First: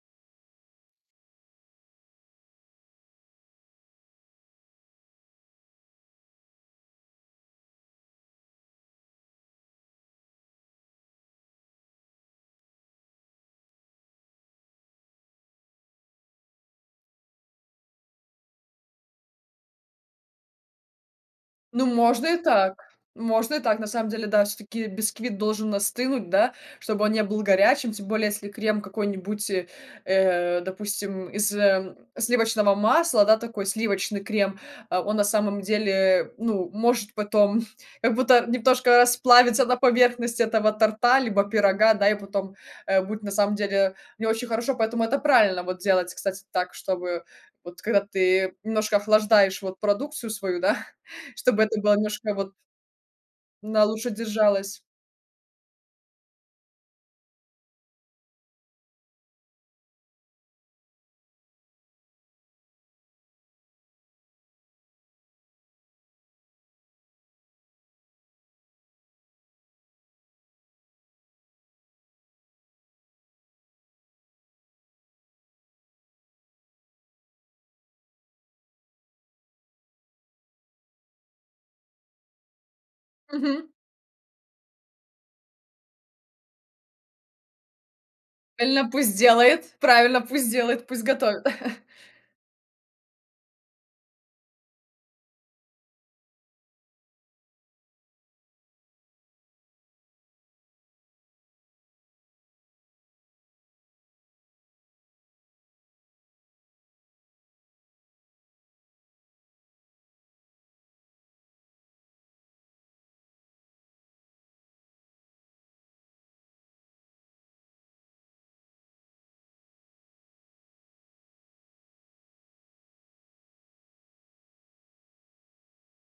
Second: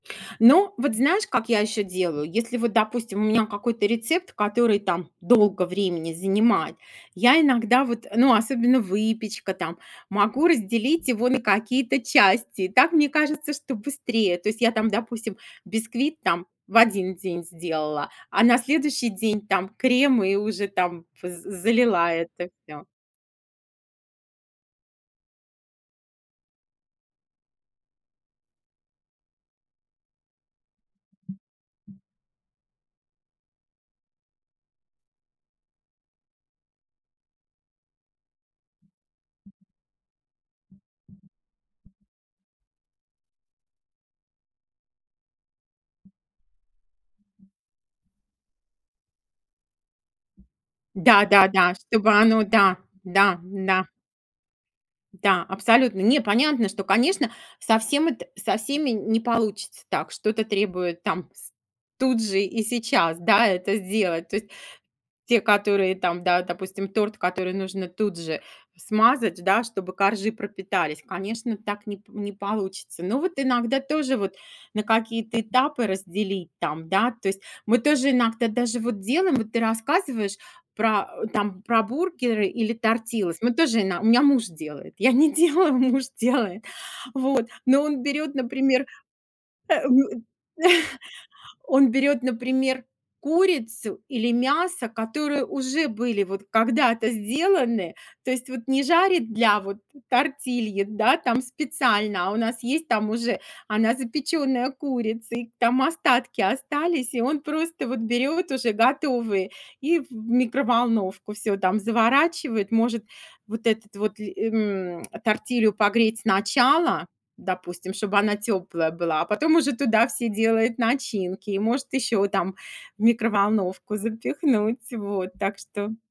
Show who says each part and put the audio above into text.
Speaker 1: Ну вот знаешь, как я еще делаю? Если, вот, допустим, у меня какой-то рецепт, который там долго времени занимает, я иногда, вот Ну, особенно выпечка там, могу разделить его на какие-то части. И так мне кажется, что быстрее. То есть я там, допустим, бисквит там в один день сделала, а на следующий день там крем, и уже там п з
Speaker 2: Ну,
Speaker 1: залила
Speaker 2: можно и
Speaker 1: это
Speaker 2: так,
Speaker 1: всё.
Speaker 2: можно и так, на самом деле, да, всё-таки бисквит должен остынуть, да, чтобы он не был горячим. Тем более, если крем какой-нибудь, э, э, допустим, из, ам, сливочного масла, да, такой сливочный крем. А он, на самом деле, ну, может потом как будто немножко расплавиться на поверхность этого торта, либо пирога, да, и потом, а, будет, на самом деле, не очень хорошо. Поэтому это правильно вот делать, кстати, так, чтобы, вот когда ты немножко охлаждаешь вот продукцию свою, да, чтобы
Speaker 1: Да-да-да!
Speaker 2: это было
Speaker 1: Чтобы
Speaker 2: немножко
Speaker 1: оно
Speaker 2: вот
Speaker 1: да, да,
Speaker 2: на
Speaker 1: н-да.
Speaker 2: лучше держалось.
Speaker 1: Да, абсолютно. Не, понятно, что, конечно, совсем это со всеми не получится так, что-то требует там с тут же и сейчас, да, это сделать. То есть те, которые там, да, допустим, торт, который нужно тут же смазать, да, чтобы коржи пропитались, конечно, так не п не получится. Но вот иногда тоже вот на какие-то этапы разделить там, да, то есть. Мы тоже иногда даже вот делаем, вот ты рассказываешь про а, там про бургеры или тортилас, мы
Speaker 2: Мгм.
Speaker 1: тоже, ин у меня муж делает, я не делаю, муж делает. Вот, но он берёт, например,
Speaker 2: Правильно, пусть делает,
Speaker 1: а,
Speaker 2: правильно,
Speaker 1: м,
Speaker 2: пусть делает, пусть готовит.
Speaker 1: он берёт, например, курицу или мясо, которые уже были вот когда-то сделаны. То есть вот не жарит для вот тортильи, да там, специально, а у нас есть там уже она запеченная курица. И там остатки остались, и он просто вот берёт уже готовые и в микроволновку. Всё там заворачивает, может вот этот вот ль эм, тортилью погреть сначала, допустим, чтобы она теплая была, а потом уже туда все делают начинки, и может еще там в микроволновку запихнуть. Вот, так что.